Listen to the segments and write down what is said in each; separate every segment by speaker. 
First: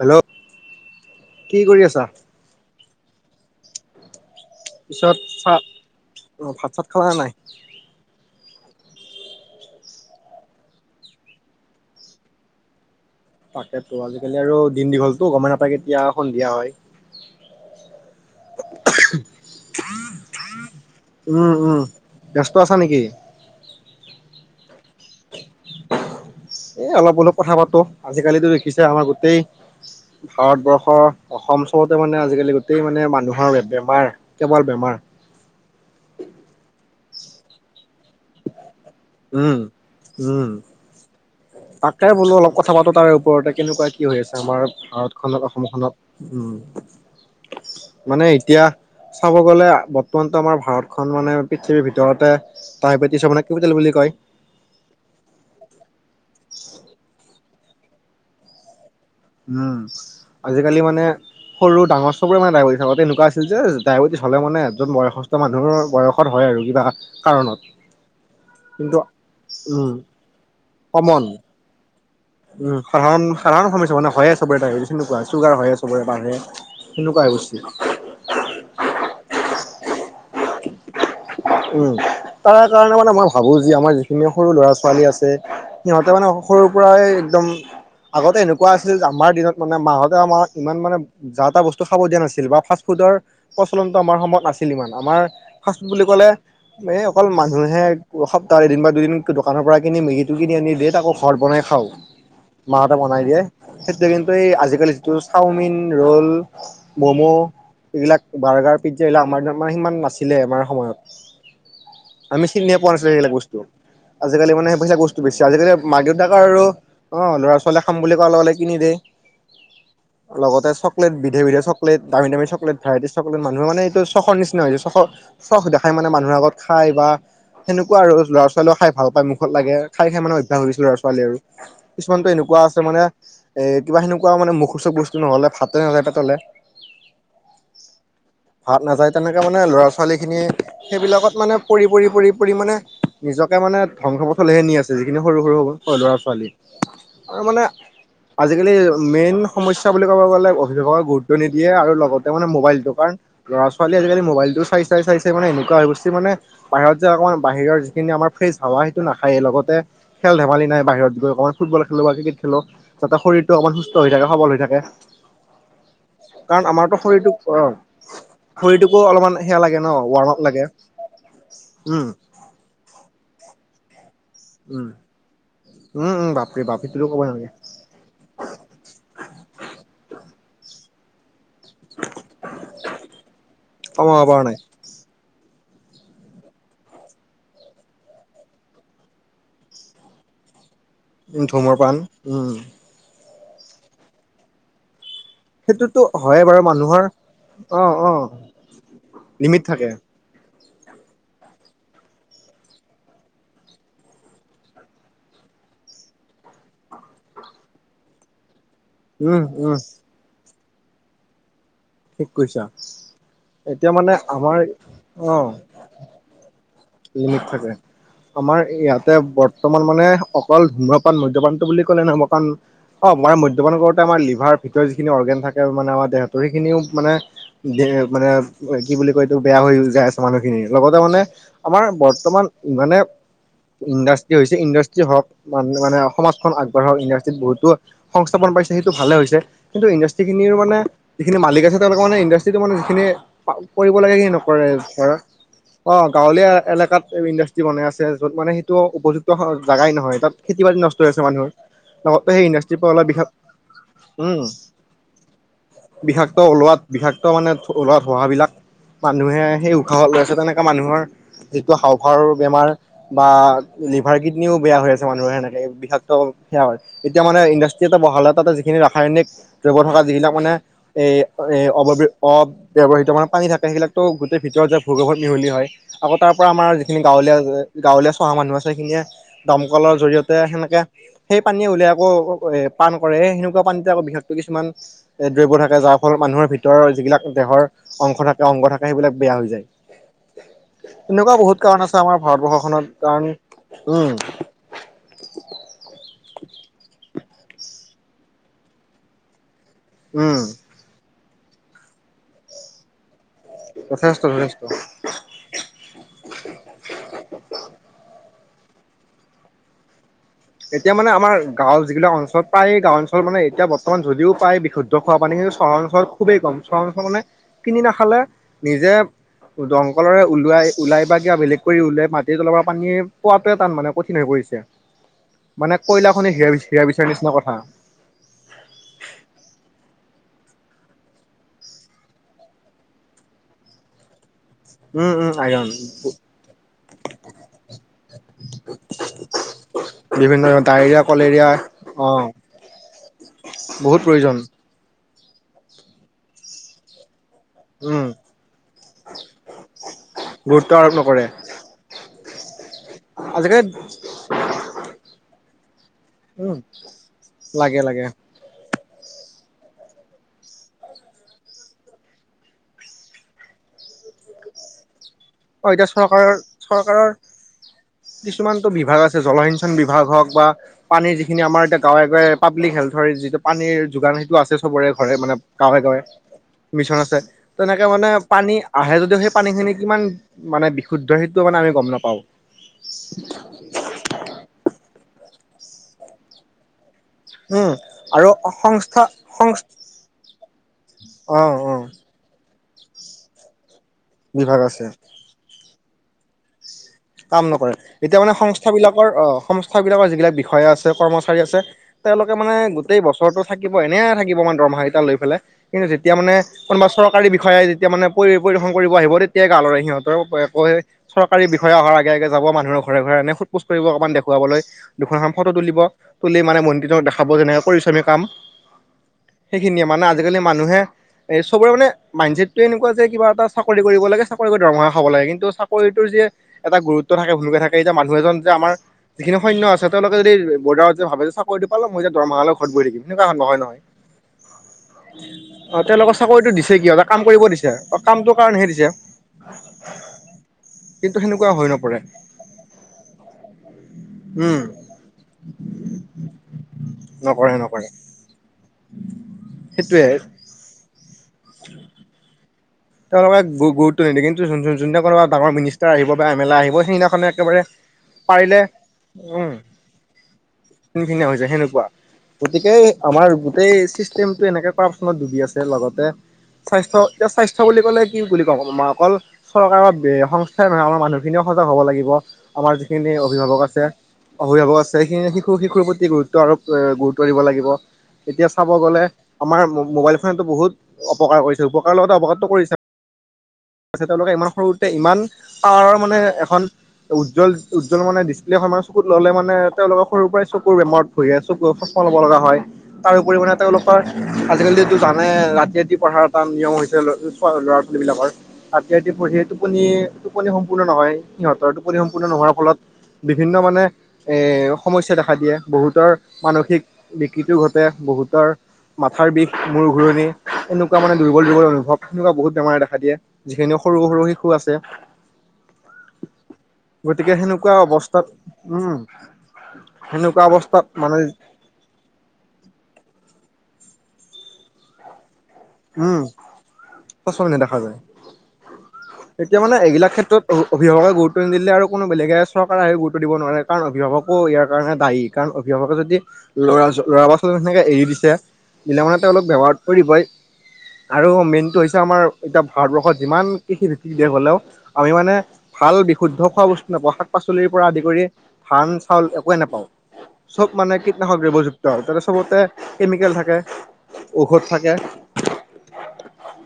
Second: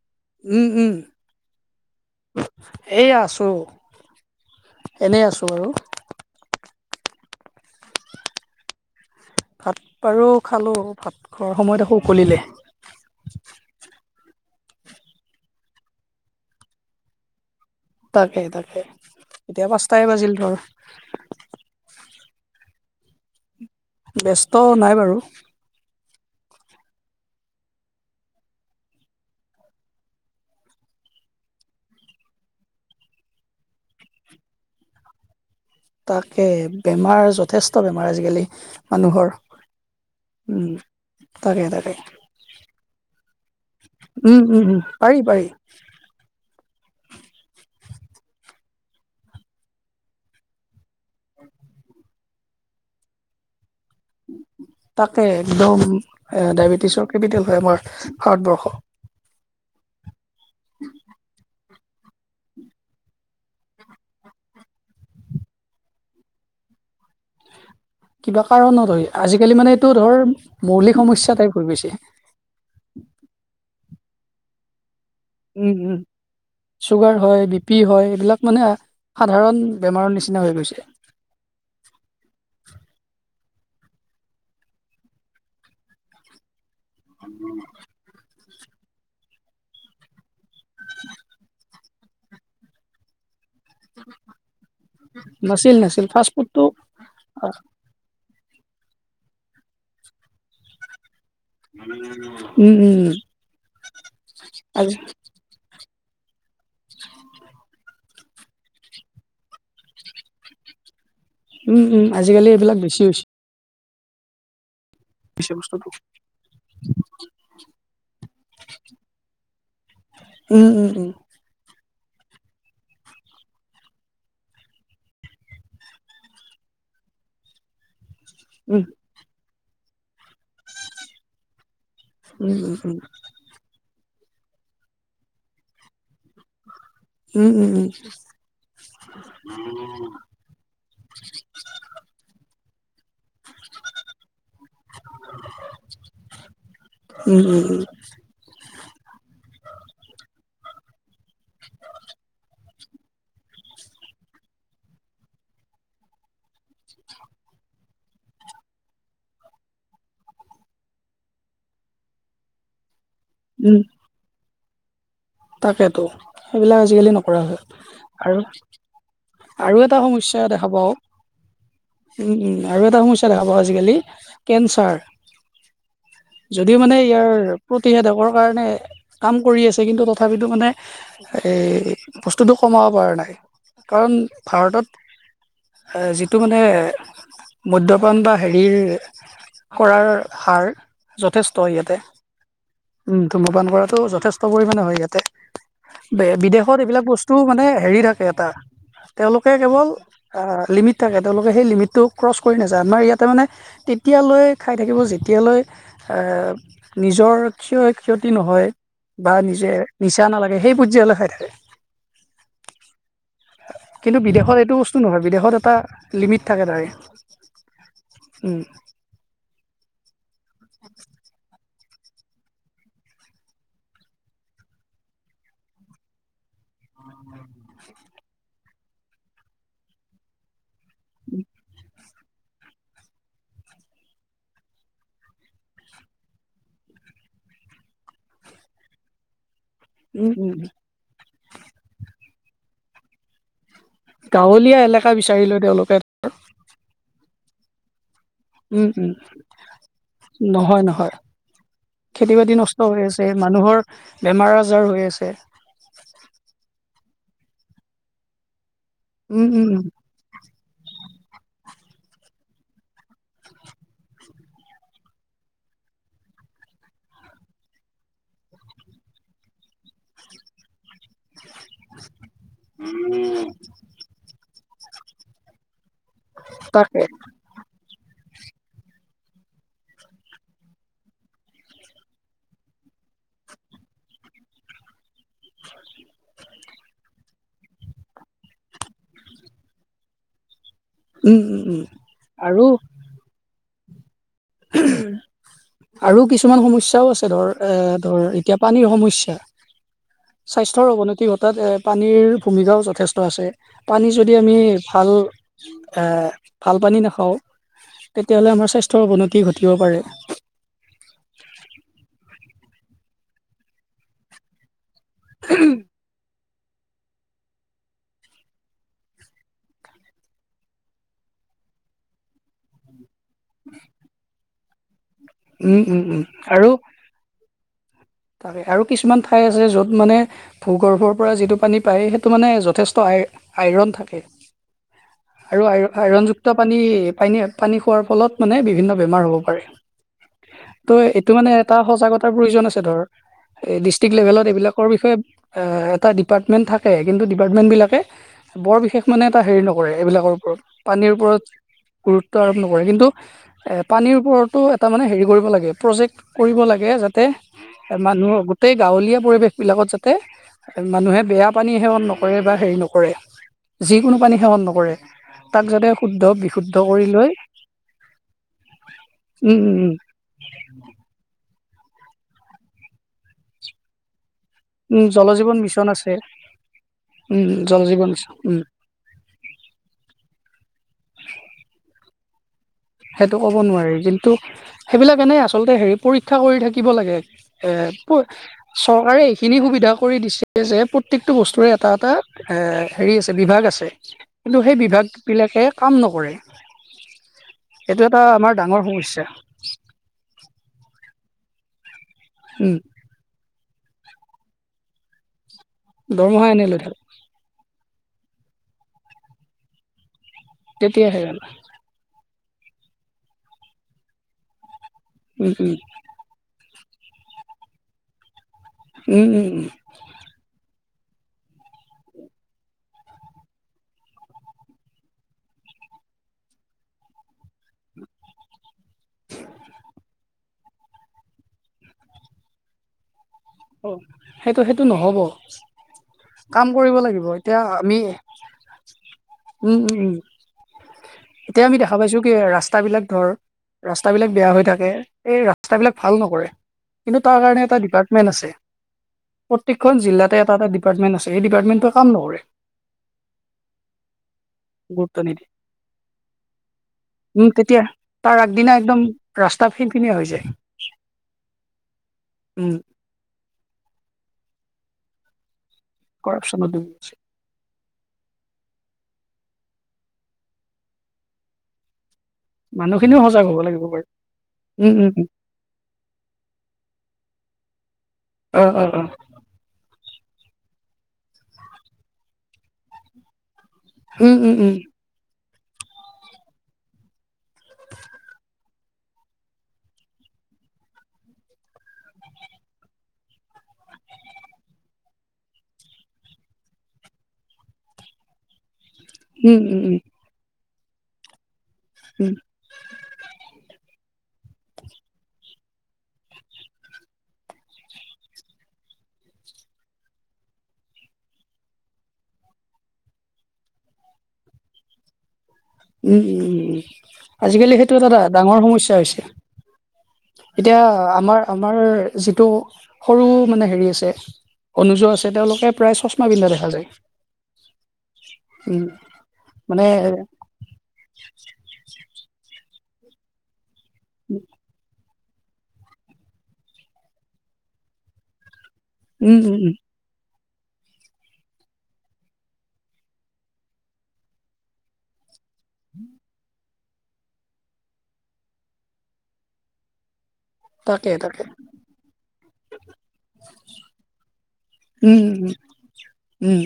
Speaker 1: Hello,
Speaker 2: উম,
Speaker 1: কি কৰি আছা?
Speaker 2: এই আছোঁ।
Speaker 1: পিছত
Speaker 2: এনেই আছোঁ
Speaker 1: চাত,
Speaker 2: বাৰু।
Speaker 1: অ, ভাত-চাত খালা নাই?
Speaker 2: ভাত বাৰো খালোঁ। ভাত খোৱাৰ সময়ত আকৌ উকলিলে।
Speaker 1: তাকেতো, আজিকালি আৰু দিন দীঘলটো, গমেই নাপায় কেতিয়া সন্ধিয়া হয়।
Speaker 2: তাকে, তাকে, এতিয়া পাঁচটাই বাজিল ধৰ।
Speaker 1: উম, উম, ব্যস্ত আছা নেকি?
Speaker 2: ব্যস্ত, নাই বাৰু।
Speaker 1: এ, অলপ-অলপ কথা পাতোঁ। আজিকালিতো দেখিছে, আমাৰ গোটেই ভাৰতবৰ্ষ, অসম অঞ্চলতে মানে আজিকালি, গোটেই মানে মানুহৰ বেমাৰ, কেৱল বেমাৰ।
Speaker 2: তাকে, বেমাৰ, যথেষ্ট বেমাৰ, আজিকালি। মানুহৰ
Speaker 1: উম, উম।
Speaker 2: তাকে।
Speaker 1: তাকে বোলোঁ, অলপ কথা পাতোঁ, তাৰে ওপৰতে, কেনেকুৱা কি হৈ আছে,
Speaker 2: উম,
Speaker 1: আমাৰ
Speaker 2: উম, উম, পাৰি
Speaker 1: ভাৰতখনত,
Speaker 2: পাৰি
Speaker 1: অসমখনত? উম। মানে, এতিয়া চাব গ'লে, বৰ্তমানটো আমাৰ ভাৰতখন, মানে পৃথিৱীৰ ভিতৰতে টাইবেটিছ মানে কেপিটেল বুলি কয়।
Speaker 2: তাকে, একদম। অ, ডায়বেটিছৰ কেপিটেল হয়, আমাৰ ভাৰতবৰ্ষ
Speaker 1: উম, আজিকালি মানে সৰু-ডাঙৰ চবৰে মানে ডায়েবেটিছ, আগতে এনেকুৱা আছিল যে ডায়েবেটিছ হ'লে মানে এজন বয়সস্থ মানুহৰ বয়ত হয় আৰু। এই বিলাক
Speaker 2: কিবা কাৰণত হয়। আজিকালি মানে,
Speaker 1: উম
Speaker 2: এইটো ধৰ, মৌলিক
Speaker 1: কমন
Speaker 2: সমস্যা টাইপ হৈ গৈছে।
Speaker 1: উম, সাধাৰণ, সাধাৰণ সমস্যা মানে, হয়ে চবৰে ডায়েবেটিছ।
Speaker 2: উম, উম,
Speaker 1: সেনেকুৱা
Speaker 2: চুগাৰ
Speaker 1: হৈ
Speaker 2: হয়,
Speaker 1: গৈছে।
Speaker 2: বি পি হয়, এইবিলাক মানে সাধাৰণ বেমাৰৰ নিচিনা হৈ গৈছে।
Speaker 1: উম! তাৰ কাৰণে মানে মা ভাবোঁ যে, আমাৰ যিখিনি সৰু ল'ৰা-ছোৱালী আছে, সিহঁতে মানে সৰু পূৰাই একদম! আগতে এনেকুৱা আছিল যে আমাৰ দিনত, মানে মাহঁতে আমাৰ ইমান মানে, যা-টা বস্তু খাব দিয়া নাছিল বা ফাষ্ট ফুডৰ প্ৰচলনটো আমাৰ সময়ত নাছিল ইমান, আমাৰ
Speaker 2: নাছিল
Speaker 1: ফাষ্ট বুলি
Speaker 2: নাছিল
Speaker 1: ক'লে
Speaker 2: ফুডটো
Speaker 1: এই অকল মানুহে সপ্তাহৰ এদিন বা দুদিন দোকানৰ পৰা কিনি মেগীটো কিনি আনি ডে, তাকো ঘৰত বনাই খাওঁ।
Speaker 2: উম উম
Speaker 1: মাহতে
Speaker 2: উম,
Speaker 1: বনাই দিয়ে। সেইটো কিন্তু এই
Speaker 2: আজি
Speaker 1: আজিকালি যিটো চাওমিন ৰ'ল, ম'ম', এইবিলাক বাৰ্গাৰ, পিজ্জা, এইবিলাক আমাৰ মানে, সিমান নাছিলে আমাৰ সময়ত।
Speaker 2: উম উম
Speaker 1: আমি
Speaker 2: আজিকালি
Speaker 1: চিনিয়ে
Speaker 2: এইবিলাক
Speaker 1: পোৱা
Speaker 2: বেছি
Speaker 1: নাছিলোঁ,
Speaker 2: হৈছে
Speaker 1: সেইবিলাক বস্তু। আজিকালি মানে বস্তু বেছি,
Speaker 2: পিছে
Speaker 1: আজিকালি
Speaker 2: বস্তুটো
Speaker 1: মাক-দেউতাকে আৰু অঁ, ল'ৰা-ছোৱালীয়ে খাম বুলি কোৱাৰ লগে-লগে কিনি দে।
Speaker 2: উম
Speaker 1: লগতে
Speaker 2: উম
Speaker 1: চকলেট, বিধে- বিধে চক চকলেট, দামী-দামী চকলেট, ভেৰাইটি চকলেট, মানুহে মানে এইটো চখৰ নিচিনা হৈছে, চনৰ, চখ দেখাই মানে মানুহ আগত খাই বা সেনেকুৱা আৰু! ল'ৰা ছোৱালীও
Speaker 2: উম
Speaker 1: খাই ভাল পায়, মখ খত লাগে, খাই-খাই মানে অভ্যাস হৈছিল আৰু ছোৱালীৰ আৰু! কিছুমানতো
Speaker 2: উম
Speaker 1: এনেকুৱা আছে মানে কিবা সেনেকুৱা মানে মুখৰোচক বস্তু নহ'লে ভাতে নাযায় পেটলে।
Speaker 2: উম উম উম উম উম উম
Speaker 1: ভাত নাযায় তেনেকে, মানে লৰা-ছোৱালী খিনি সেইবিলাকত মানে, পৰি-পৰি, পৰি-পৰি, মানে নিজকে মানে ধ্বংস পথলৈহে নি আছে, যিখিনি সৰু-সৰু হ'ব ল'ৰা-ছোৱালী আৰু
Speaker 2: উম
Speaker 1: মানে
Speaker 2: উম
Speaker 1: আজিকালি মেইন সমস্যা বুলি ক'ব গ'লে, অভিভাৱকে গুৰুত্ব নিদিয়ে আৰু লগতে মানে মোবাইলটো কাৰণ, ল'ৰা-ছোৱালী আজিকালি মোবাইলটো চাই-চাই, চাই-চাইহে মানে এনে। হৈ গৈছি মানে, বাহিৰত যে অকণমান, বাহিৰৰ যিখিনি আমাৰ ফ্ৰেছ হাৱা সেইটো নাখায়েই, লগতে খেল ধেমালি নাই বাহিৰত গৈ অকণমান ফুটবল খেলো বা ক্ৰিকেট খেলো যাতে শৰীৰটো
Speaker 2: উম
Speaker 1: অকমান সুস্থ হৈ থাকে সবল হৈ থাকে
Speaker 2: তাকেতো
Speaker 1: কাৰণ
Speaker 2: সেইবিলাক
Speaker 1: আমাৰতো
Speaker 2: আজিকালি
Speaker 1: শৰীৰটোক
Speaker 2: নকৰা
Speaker 1: অ
Speaker 2: আৰু
Speaker 1: শৰীৰটোকো অলপমান সেয়া
Speaker 2: আৰু
Speaker 1: লাগে ন
Speaker 2: এটা
Speaker 1: ৱাৰ্ম আপ
Speaker 2: সমস্যা এটা
Speaker 1: লাগে
Speaker 2: খাবা উম উম আৰু এটা সমস্যা দেখাবা আজিকালি
Speaker 1: উম,
Speaker 2: কেনঞ্চাৰ
Speaker 1: উম, উম, বাপৰে
Speaker 2: যদিও
Speaker 1: বাপ
Speaker 2: মানে
Speaker 1: সেইটোতো ক'ব
Speaker 2: ইয়াৰ
Speaker 1: নালাগে
Speaker 2: প্ৰতিষেধকৰ কাৰণে কাম কৰি আছে কিন্তু তথাপিতো এই বস্তুটো কমাব পৰা নাই কাৰণ
Speaker 1: কমাব পৰা নাই
Speaker 2: ভাৰতত যিটো মানে মদ্যপান বা হেৰিৰ কৰাৰ হাৰ
Speaker 1: উম,
Speaker 2: যথেষ্ট
Speaker 1: ধূমৰপান
Speaker 2: ইয়াতে
Speaker 1: উম।
Speaker 2: উম ধুম্ৰপান কৰাটো যথেষ্ট পৰিমাণে হয় ইয়াত
Speaker 1: সেইটোতো হয়ে বাৰু
Speaker 2: বিদেশত
Speaker 1: মানুহৰ
Speaker 2: এইবিলাক বস্তু মানে
Speaker 1: অ',
Speaker 2: হেৰি
Speaker 1: অ',
Speaker 2: থাকে এটা তেওঁলোকে
Speaker 1: লিমিট থাকে
Speaker 2: কেৱল আহ লিমিট থাকে তেওঁলোকে সেই লিমিটটো ক্ৰছ কৰি নাযায় আমাৰ ইয়াতে মানে তেতিয়ালৈ খাই থাকিব যেতিয়ালৈ নিজৰ ক্ষয় ক্ষতি নহয়
Speaker 1: উম উম
Speaker 2: মিছা নালাগে সেই প্ৰজ্যালৈ খাই থাকে
Speaker 1: ঠিক কৈছা এতিয়া মানে
Speaker 2: কিন্তু
Speaker 1: আমাৰ
Speaker 2: বিদেশত এইটো বস্তু নহয়
Speaker 1: অ
Speaker 2: বিদেশত এটা লিমিট থাকে তাৰে
Speaker 1: লিমিট থাকে আমাৰ
Speaker 2: উম
Speaker 1: ইয়াতে বৰ্তমান মানে অকল ধুম্ৰপান মধ্যপান বুলি কলে নহ'ব কাৰণ অ মানে মদ্যবান কৰোতে আমাৰ লিভাৰ ভিতৰ যিখিনি অৰ্গেন থাকোনে আমাৰ দেহাতৰ সেইখিনিও মানে মানে কি বুলি কয় এইটো বেয়া হৈ যাই আছে মানুহখিনিৰ লগতে মানে আমাৰ বৰ্তমান ইমানে ইণ্ডাষ্ট্ৰি হৈছে ইণ্ডাষ্ট্ৰি হওক মানে সমাজখন আগবঢ়াওক ইণ্ডাষ্ট্ৰিত বহুতো সংস্থাপন পাইছে সেইটো ভালে হৈছে কিন্তু ইণ্ডাষ্ট্ৰি
Speaker 2: উম
Speaker 1: খিনিৰ মানে যিখিনি মালিক আছে তেওঁলোকৰ মানে ইণ্ডাষ্ট্ৰিটো মানে যিখিনি কৰিব লাগে কি নকৰে
Speaker 2: গাঁৱলীয়া এলেকা
Speaker 1: ধৰা
Speaker 2: বিচাৰি লৈ
Speaker 1: অ
Speaker 2: তেওঁলোকে
Speaker 1: গাঁৱলীয়া এলেকাত ইণ্ডাষ্ট্ৰি বনাই আছে। য'ত মানে সেইটো
Speaker 2: উম উম
Speaker 1: উপযুক্ত জোগাই নহয় তাত খেতি বাতি
Speaker 2: নহয়
Speaker 1: নষ্ট হৈ
Speaker 2: নহয়
Speaker 1: আছে মানুহৰ লগতে
Speaker 2: খেতি
Speaker 1: সেই
Speaker 2: বাতি
Speaker 1: ইণ্ডাষ্ট্ৰিৰ
Speaker 2: নষ্ট
Speaker 1: পৰা ওলোৱা
Speaker 2: হৈ আছে
Speaker 1: বিষাক
Speaker 2: মানুহৰ
Speaker 1: উম
Speaker 2: বেমাৰ আজাৰ হৈ আছে।
Speaker 1: বিষাক্ত ওলোৱাত বিষাক্ত মানে ওলুৱাত ধহ বিলাক মানুহে
Speaker 2: উম উম
Speaker 1: সেই
Speaker 2: উম
Speaker 1: উশাহত লৈ আছে তেনেকে মানুহৰ যিটো হাওফাৰৰ বেমাৰ বা লিভাৰ কিডনীও বেয়া হৈ আছে মানুহে সেনেকে বিষাক্ত সেয়া হয় এতিয়া মানে ইণ্ডাষ্ট্ৰি এটা বহালে তাতে যিখিনি ৰাসায়নিক দ্ৰৱ্য থকা যিবিলাক মানে এ এ অ অব্যৱহৃত মানে পানী থাকে সেইবিলাকতো গোটেই ভিতৰত যে ভূগৰ্ভত মিহলি হয়। আকৌ তাৰ পৰা আমাৰ যিখিনি
Speaker 2: তাকে
Speaker 1: গাঁৱলীয়া গাঁৱলীয়া খহা মানুহ আছে সেইখিনিয়ে দমকলৰ জৰিয়তে সেনেকে সেই পানীয়ে উলিয়াই আকৌ পান কৰে। এ সেনেকুৱা পানীতে আকৌ বিষক্তটো কিছুমান এ দ্ৰব্য থাকে। যাৰ ফল মানুহৰ ভিতৰৰ যিবিলাক দেহৰ অংশ থাকে অংগ থাকে সেইবিলাক বেয়া হৈ যায়। এনেকুৱা
Speaker 2: উম উম
Speaker 1: বহুত
Speaker 2: উম
Speaker 1: কাৰণ আছে আমাৰ
Speaker 2: আৰু
Speaker 1: ভাৰতবৰ্ষখনত কাৰণ উম
Speaker 2: আৰু কিছুমান সমস্যাও ধৰ আছে এ ধৰ এতিয়া পানীৰ সমস্যা
Speaker 1: উম
Speaker 2: স্বাস্থ্যৰ অৱনতি ঘ তাত এ পানীৰ ভূমিকাও যথেষ্ট আছে পানী
Speaker 1: যথেষ্ট
Speaker 2: যদি আমি
Speaker 1: যথেষ্ট
Speaker 2: ভাল এ ভাল পানী নাখাওঁ
Speaker 1: [inaudible]
Speaker 2: তেতিয়াহ'লে আমাৰ স্বাস্থ্যৰ অৱনতি ঘটিব পাৰে
Speaker 1: এতিয়া মানে আমাৰ গাঁও যিবিলাক অঞ্চল প্ৰায় গাঁও অঞ্চল মানে এতিয়া বৰ্তমান যদিও পায় বিশুদ্ধ খোৱা পানী কিন্তু চহৰত খুবেই কম চহৰ অঞ্চলৰ মানে কিনি নাখালে নিজে দমকলৰে ওলোৱাই ওলাই বা কিয়া বেলেগ কৰি ওলাই মাটিৰ তলৰ পৰা পানীয়ে পোৱাটোৱে তাৰ মানে কঠিন হৈ পৰিছে। মানে
Speaker 2: উম উম উম
Speaker 1: কয়লাখনি হেৰা
Speaker 2: আৰু
Speaker 1: হেৰা বিচাৰ নিচিনা কথা
Speaker 2: তাকে আৰু কিছুমান ঠাই আছে য'ত মানে ভূগৰ্ভৰ পৰা যিটো পানী পায় সেইটো মানে যথেষ্ট আ আইৰণ থাকে।
Speaker 1: উম উম।
Speaker 2: আৰু আ
Speaker 1: আইৰণ
Speaker 2: আইৰণযুক্ত পানী পানী পানী খোৱাৰ ফলত মানে বিভিন্ন বেমাৰ হ'ব পাৰে।
Speaker 1: বিভিন্ন
Speaker 2: ত
Speaker 1: ডায়েৰিয়া
Speaker 2: এইটো
Speaker 1: কলেৰিয়া
Speaker 2: মানে এটা
Speaker 1: অ'
Speaker 2: সজাগতাৰ প্ৰয়োজন আছে ধৰ।
Speaker 1: বহুত
Speaker 2: ডিষ্ট্ৰিক্ট
Speaker 1: প্ৰয়োজন
Speaker 2: লেভেলত এইবিলাকৰ বিষয়ে এটা ডিপাৰ্টমেন্ট থাকে কিন্তু। ডিপাৰ্টমেণ্টবিলাকে
Speaker 1: উম
Speaker 2: বৰ বিশেষ মানে এটা হেৰি নকৰে এইবিলাকৰ ওপৰত
Speaker 1: গুৰুত্ব আৰোপ
Speaker 2: পানীৰ
Speaker 1: নকৰে
Speaker 2: ওপৰত। গুৰুত্ব আৰোপ নকৰে কিন্তু
Speaker 1: আজিকালি
Speaker 2: এ পানীৰ ওপৰতো এটা মানে হেৰি কৰিব লাগে প্ৰজেক্ট
Speaker 1: উম
Speaker 2: কৰিব লাগে। যাতে
Speaker 1: লাগে লাগে
Speaker 2: আম গো। গোটেই গাঁৱলীয়া পৰিৱেশ বিিলাকত যাতে মানুহে বেয়া পানী সেৱন নকৰে বা হেৰি নকৰে। যিকোনো পানী সেৱন নকৰে। তাক
Speaker 1: হয়তি
Speaker 2: যাতে শুদ্ধ
Speaker 1: চৰকাৰৰ
Speaker 2: বিশুদ্ধ
Speaker 1: চৰকাৰৰ।
Speaker 2: কৰি লৈ
Speaker 1: কিছুমানতটো বিভাগ আছে
Speaker 2: উম
Speaker 1: জলসিঞ্চন
Speaker 2: উম উম
Speaker 1: বিভাগ হওক বা পানীৰ যিখিনি আমাৰ। য়া গাঁৱে গাঁৱে পাব্লিক হেল্থৰ যিটো পানীৰ যোগান সেইটো আছে সবৰে
Speaker 2: উম
Speaker 1: ঘৰে
Speaker 2: জল
Speaker 1: মানে
Speaker 2: জীৱন
Speaker 1: গাঁৱে
Speaker 2: মিছন
Speaker 1: গাঁৱে।
Speaker 2: আছে
Speaker 1: মিছন আছে
Speaker 2: উম জল
Speaker 1: তেনেকে মানে
Speaker 2: জীৱন মিছন
Speaker 1: পানী
Speaker 2: উম
Speaker 1: আহে যদিও সেই পানী খিনি কিমান। মানে বিশুদ্ধ সেইটো মানে আমি গম নাপাওঁ।
Speaker 2: সেইটো ক'ব নোৱাৰি কিন্তু সেইবিলাক এনেই আচলতে হেৰি পৰীক্ষা কৰি থাকি। থাকিব লাগে
Speaker 1: উম
Speaker 2: এ প
Speaker 1: আৰু সংস্থা
Speaker 2: চৰকাৰে এইখিনি
Speaker 1: সংস্থ
Speaker 2: সুবিধা কৰি দিছে যে প্ৰত্যেকটো
Speaker 1: অ'
Speaker 2: বস্তুৰে্
Speaker 1: অ'
Speaker 2: এটা এটা। হেৰি আছে বিভাগ আছে
Speaker 1: বিভাগ
Speaker 2: কিন্তু সেই
Speaker 1: আছে
Speaker 2: বিভাগবিলাকে কাম নকৰে।
Speaker 1: কাম নকৰে
Speaker 2: এইটো
Speaker 1: এতিয়া
Speaker 2: এটা
Speaker 1: মানে
Speaker 2: আমাৰ
Speaker 1: সংস্থ
Speaker 2: ডাঙৰ
Speaker 1: বিলাকৰ
Speaker 2: সমস্যা
Speaker 1: অ সংস্থা বিলাকৰ যিবিলাক বিষয়া আছে কৰ্মচাৰী আছে। তেওঁলোকে মানে
Speaker 2: উম
Speaker 1: গোটেই বছৰটো থাকিব এনে থাকিব মানে দৰমহা কেইটা লৈ পেলাই। কিন্তু যেতিয়া মানে
Speaker 2: দৰমহা এনে লৈ
Speaker 1: কোনোবা
Speaker 2: থাকে
Speaker 1: চৰকাৰী বিষয়াই যেতিয়া মানে পৰি পৰিদৰ্েশন কৰিব আহিব তেতিয়য়া গালৰে সিহঁতৰ।
Speaker 2: তেতিয়াহে
Speaker 1: চৰকাৰী।
Speaker 2: জানা।
Speaker 1: েগে যাব মানুহৰ ঘৰে ঘৰে এনে সোধ পোছঢ় অকণমানখুৱাবলৈ দুখন ফটো
Speaker 2: উম উম
Speaker 1: তুলিব তুলি মানে ম। নিজক দেখাব যেনেকৈ কৰিছোঁ আমি কাম
Speaker 2: উম উম উম
Speaker 1: সেইখিনিয়ে মানে আজিকালি মানুহে। এ চবৰে মানে মাইণ্ড চছেটোৱে এনেকুৱা যে কিবা এটা চাকৰি কৰিব লাগে চাকৰি কৰি দৰমহা খাব লাগে কিন্তু চাকৰিটোৰ যেে। এটা গুৰুত্ব থাকে ভুনকে থাকে যে মানুহ এজন যে আমাৰ। যিখিনিৈন্য আছে তেওঁোকে যদি বৰ্ডাৰত যে ভাবে যে চাকৰিটো পাল মই যে দৰমাহালৈ ঘৰত বহ থাকিম। তেনেকুৱা খন নহয় নহয়
Speaker 2: অ সেইটো সেইটো নহ'ব
Speaker 1: তেওঁলোকৰ চাকৰিত
Speaker 2: কাম
Speaker 1: দিছে কিয় এ কাম
Speaker 2: লাগিব
Speaker 1: কৰিব
Speaker 2: এতিয়া
Speaker 1: দিছে।
Speaker 2: আমি
Speaker 1: কামটো কাৰণ দিছে।
Speaker 2: উম, উম, উম,
Speaker 1: কিন্তু সেনেকুৱা
Speaker 2: এতিয়া
Speaker 1: হৈ
Speaker 2: আমি দেখা
Speaker 1: নপৰে।
Speaker 2: পাইছো কি ৰাস্তাবিলাক ধৰ। ৰাস্তাবিলাক বেয়া
Speaker 1: উম,
Speaker 2: হৈ থাকে, এই ৰাস্তাবিলাক ভাল নকৰে কিন্তু তাৰ
Speaker 1: নকৰে
Speaker 2: কাৰণে এটা
Speaker 1: নকৰে
Speaker 2: ডিপাৰ্টমেণ্ট মেণ্ট আছে, প্ৰত্যেখন
Speaker 1: সেইটোয়ে।
Speaker 2: জিলাতে এটা এটা ডিপাৰ্টমেণ্ট আছে, সেই ডিপাৰ্টমেণ্টোৱে কাম নকৰে।
Speaker 1: [inaudible] তেওঁলোকে গুৰুত্ব নিদে কিন্তু যোনদি
Speaker 2: গুৰুত্ব
Speaker 1: কোনোবা
Speaker 2: নিদিয়ে
Speaker 1: ডাঙৰ মিনিষ্টাৰ আহিব বা এম এল এ আহিব সেইদিনাখননে
Speaker 2: উম
Speaker 1: একেবাৰে।
Speaker 2: তেতিয়া তাৰ
Speaker 1: পাৰিলে
Speaker 2: আগদিনা একদম ৰাস্তা ফিন পিনি হৈ যায়।
Speaker 1: খিন খিনিয়া হৈ যায় সেনেকুৱা,
Speaker 2: উম
Speaker 1: গতিকে। আমাৰ গোটেই চিষ্টেমটো এনেকে কৰাপচনত ডুবি আছে, লগতে
Speaker 2: কৰাপচনত ডুবি
Speaker 1: স্বাস্থ্য
Speaker 2: গৈছে
Speaker 1: এতিয়া স্বাস্থ্য। লে কি বুলি কমাৰ অকল চৰকাৰৰ বা সংস্থাই নহয় আমাৰ মানুহখিনিয়ও সজাগ হ'ব লাগিব। আমাৰ যিখিনি
Speaker 2: মানুহখিনিও সজাগ হ'ব
Speaker 1: অভিভাৱক আছে,
Speaker 2: লাগিব বাৰু
Speaker 1: অভিভাৱক আছে
Speaker 2: উম উম উম
Speaker 1: সেইখিনি শিশু শিশুৰ প্ৰতি গুৰুত্ব আৰ গুৰুত্ব। কৰিব লাগিব, এতিয়া
Speaker 2: অ
Speaker 1: চাব
Speaker 2: অ অ
Speaker 1: গ'লে আমাৰ ম'বাইল ফোন টো বহুত অপকাৰ কৰিছে, উপকাৰৰ লগতে অৱকাটো কৰিছে। তেওঁলোকে
Speaker 2: উম
Speaker 1: ইমান
Speaker 2: উম উম
Speaker 1: সৰুতে ইমান পাৰৰ মানে এখন উ উজ্বল উজ্বল মানে ডিছপ্লেৰ খন চকুত ল'লে মানে তেওঁলোকৰ সৰুৰ পৰাই চকুৰ বেমাৰত ভুগেকে চচমা ল'ব লগা হয় তাৰপৰি মানে তেওঁলোক। আজিকালি যটো জানে ৰাতি ৰাতি পঢ়াৰ এটা নিয়ম হৈছে ল'ৰা ছোৱালী বিলাকৰ। ৰাতি ৰূ পঢ়ি
Speaker 2: উম উম উম উম
Speaker 1: টোপনি
Speaker 2: উম উম
Speaker 1: টোপনি সম্পূৰ্ণ নহয় সিহঁত। ফলট টোপনি সম্পূৰ্ণ নোহোৱাৰ ফলত বিভিন্ন মানে। এৰ সমস্যা দেখা দিয়ে, বহুতৰ মানসিক বিকতিও ঘটে বহুতৰ। মাথাৰ বিষ, মূৰ ঘূৰণি এনেকুৱা মানে দুৰ্বল দুৰ্বল অনুভৱ এনেকুৱা বহুত বেমাৰে দেখা দিয়ে। যিখিনি সৰু সৰু শিশু আছে।
Speaker 2: উম, উম, উম,
Speaker 1: গতিকে সেনেকুৱা
Speaker 2: আজিকালি সেইটো এটা এটা
Speaker 1: অৱস্থাত
Speaker 2: ডাঙৰ সমস্যা
Speaker 1: উম
Speaker 2: হৈছে।
Speaker 1: সেনেকুৱা
Speaker 2: এতিয়া
Speaker 1: অৱস্থাত
Speaker 2: আ
Speaker 1: মানে
Speaker 2: আমাৰ আমাৰ যিটো সৰু মানে হেৰি ছে অনুজ ও আছে তেওঁলোকে প্ৰায়
Speaker 1: উম
Speaker 2: চশমা পিন্ধা দেখা যায়।
Speaker 1: সচল নেদেখা যায়
Speaker 2: উম,
Speaker 1: এতিয়া
Speaker 2: মানে এ
Speaker 1: এইবিলাক ক্ষেত্ৰত অভিভাৱকে গুৰুত্ব নিদিলে আৰু কোনো বেলেগে চৰকাৰে আহি গুৰুত্ব দিব নোৱাৰে কাৰণ অভিভাৱকো ইয়াৰ কাৰণে দায়ী। কাৰণ অভিভাৱকে যদি ল'ৰা-ছোৱালীৰ বা ছোৱালীক সেনেকে এৰি দিছে। নগাঁওতে
Speaker 2: উম
Speaker 1: অলপ
Speaker 2: উম উম
Speaker 1: বেমাৰত পৰি। আৰু মেইনটো হৈছে আমাৰ এতিয়া ভাৰতবৰ্ষত যিমান কৃষিভিত্তিক দেশ হ'লেও আমি মানে ভাল বিশুদ্ধ খোৱা বস্তু নাপাওঁ, শাক পাচলিৰ পৰা আদি কৰি ধান চাউল একোৱেই নাপাওঁ। চ'ব মানে
Speaker 2: তাকে
Speaker 1: কীটনাশক
Speaker 2: তাকে
Speaker 1: দ্ৰব্যযুক্ত তাতে চবতে কেমিকেল থাকে, ঔষধ থাকে।
Speaker 2: ঊম।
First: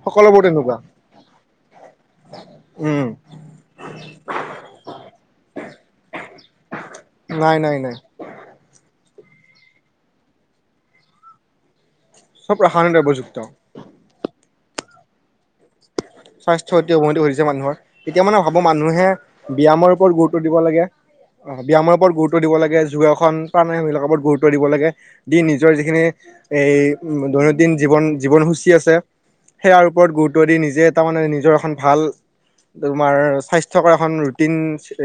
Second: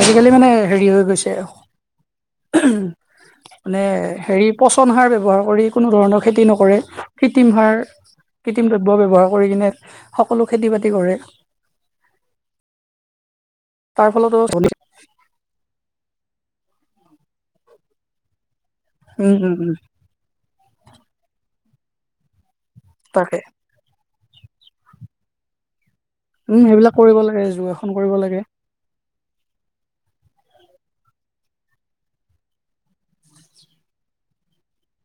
Speaker 2: আজিকালি
Speaker 1: সকলোবোৰ
Speaker 2: মানেই
Speaker 1: তেনেকুৱা
Speaker 2: হেৰি হৈ গৈছে। উহু,
Speaker 1: উম
Speaker 2: মানে হেৰি পচন সাৰ ব্যৱহাৰ কৰি। কোনো ধৰণৰ খেতি নকৰে, কৃত্ৰিম
Speaker 1: নাই নাই
Speaker 2: সাৰ-
Speaker 1: নাই
Speaker 2: কৃত্ৰিম দ্ৰব্য ব্যৱহাৰ কৰি কেনে সকলো খেতি বাতি কৰে।
Speaker 1: চ'ব প্ৰসাৰণে উপযুক্ত।
Speaker 2: তাৰ ফলতো [unintelligible]
Speaker 1: স্বাস্থ্য অতি অৱনতি ঘটিছে মানুহৰ। এতিয়া মানে ভাবো মানুহে
Speaker 2: উম উম উম
Speaker 1: ব্যায়ামৰ ওপৰত গুৰুত্ব দিব লাগে। অ' ব্যায়ামৰ ওপৰত গুৰুত্ব দিব লাগে। [inaudible]
Speaker 2: তাকে
Speaker 1: গুৰুত্ব দিব লাগে, দি নিজৰ যিখিনি
Speaker 2: উম
Speaker 1: এ-এই
Speaker 2: সেইবিলাক কৰিব লাগে
Speaker 1: দৈনন্দিন
Speaker 2: যোগাসন
Speaker 1: জীৱন
Speaker 2: কৰিব লাগে
Speaker 1: জীৱনসূচী আছে। সেয়াৰ ওপৰত গুৰুত্ব দি নিজে তাৰমানে নিজৰ এখন ভাল তোমাৰ স্বাস্থ্যকৰ এখন ৰুটিন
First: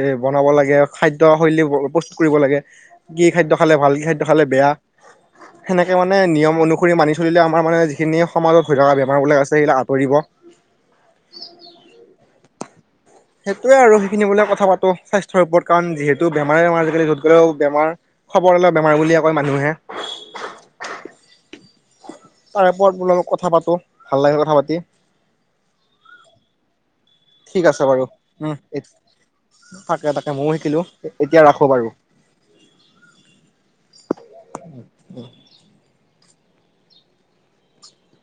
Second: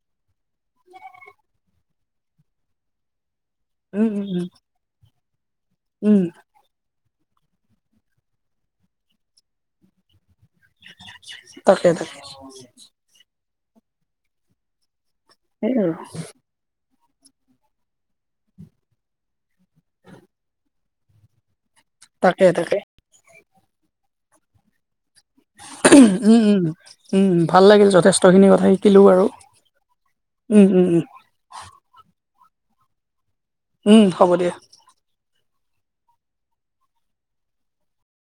Speaker 1: এ বনাব লাগে, খাদ্য শৈলীও বহুত প্ৰস্তুত কৰিব লাগে। কি খাদ্য খালে ভাল, কি
Speaker 2: উম
Speaker 1: খাদ্য
Speaker 2: উম
Speaker 1: খালে
Speaker 2: উম
Speaker 1: বেয়া, সেনেকে মানে
Speaker 2: উম
Speaker 1: নিয়ম অনুসৰি মানি ধৰিলোৱা আমাৰ মানে যিখিনি সমাজত হৈ থকা বেমাৰ ওলাই আছে সেইবিলাক আঁতৰিব।
Speaker 2: তাকে, তাকে।
Speaker 1: সেইটোৱে আৰু সেইখিনি বোলে কথা পাতোঁ স্বাস্থ্যৰ ওপৰত
Speaker 2: সেই
Speaker 1: কাৰণ
Speaker 2: আৰু
Speaker 1: যিহেতু বেমাৰে আমাৰ আজিকালি এনেও বেমাৰ খবৰ ল'লে বেমাৰ বুলিয়ে কয় মানুহে।
Speaker 2: তাকে তাকে
Speaker 1: তাৰেপৰত বোলো অলপ কথা পাতো ভাল লাগে কথা পাতি।
Speaker 2: উহু, উম, উম, উম, ভাল
Speaker 1: ঠিক আছে
Speaker 2: লাগিল
Speaker 1: বাৰু
Speaker 2: যথেষ্টখিনি
Speaker 1: উম
Speaker 2: কথা শিকিলো বাৰু।
Speaker 1: তাকে তাকে ময়ও
Speaker 2: উম
Speaker 1: শিকিলো,
Speaker 2: উম উম
Speaker 1: এতিয়া ৰাখো বাৰু।
Speaker 2: উম, হ'ব দিয়া।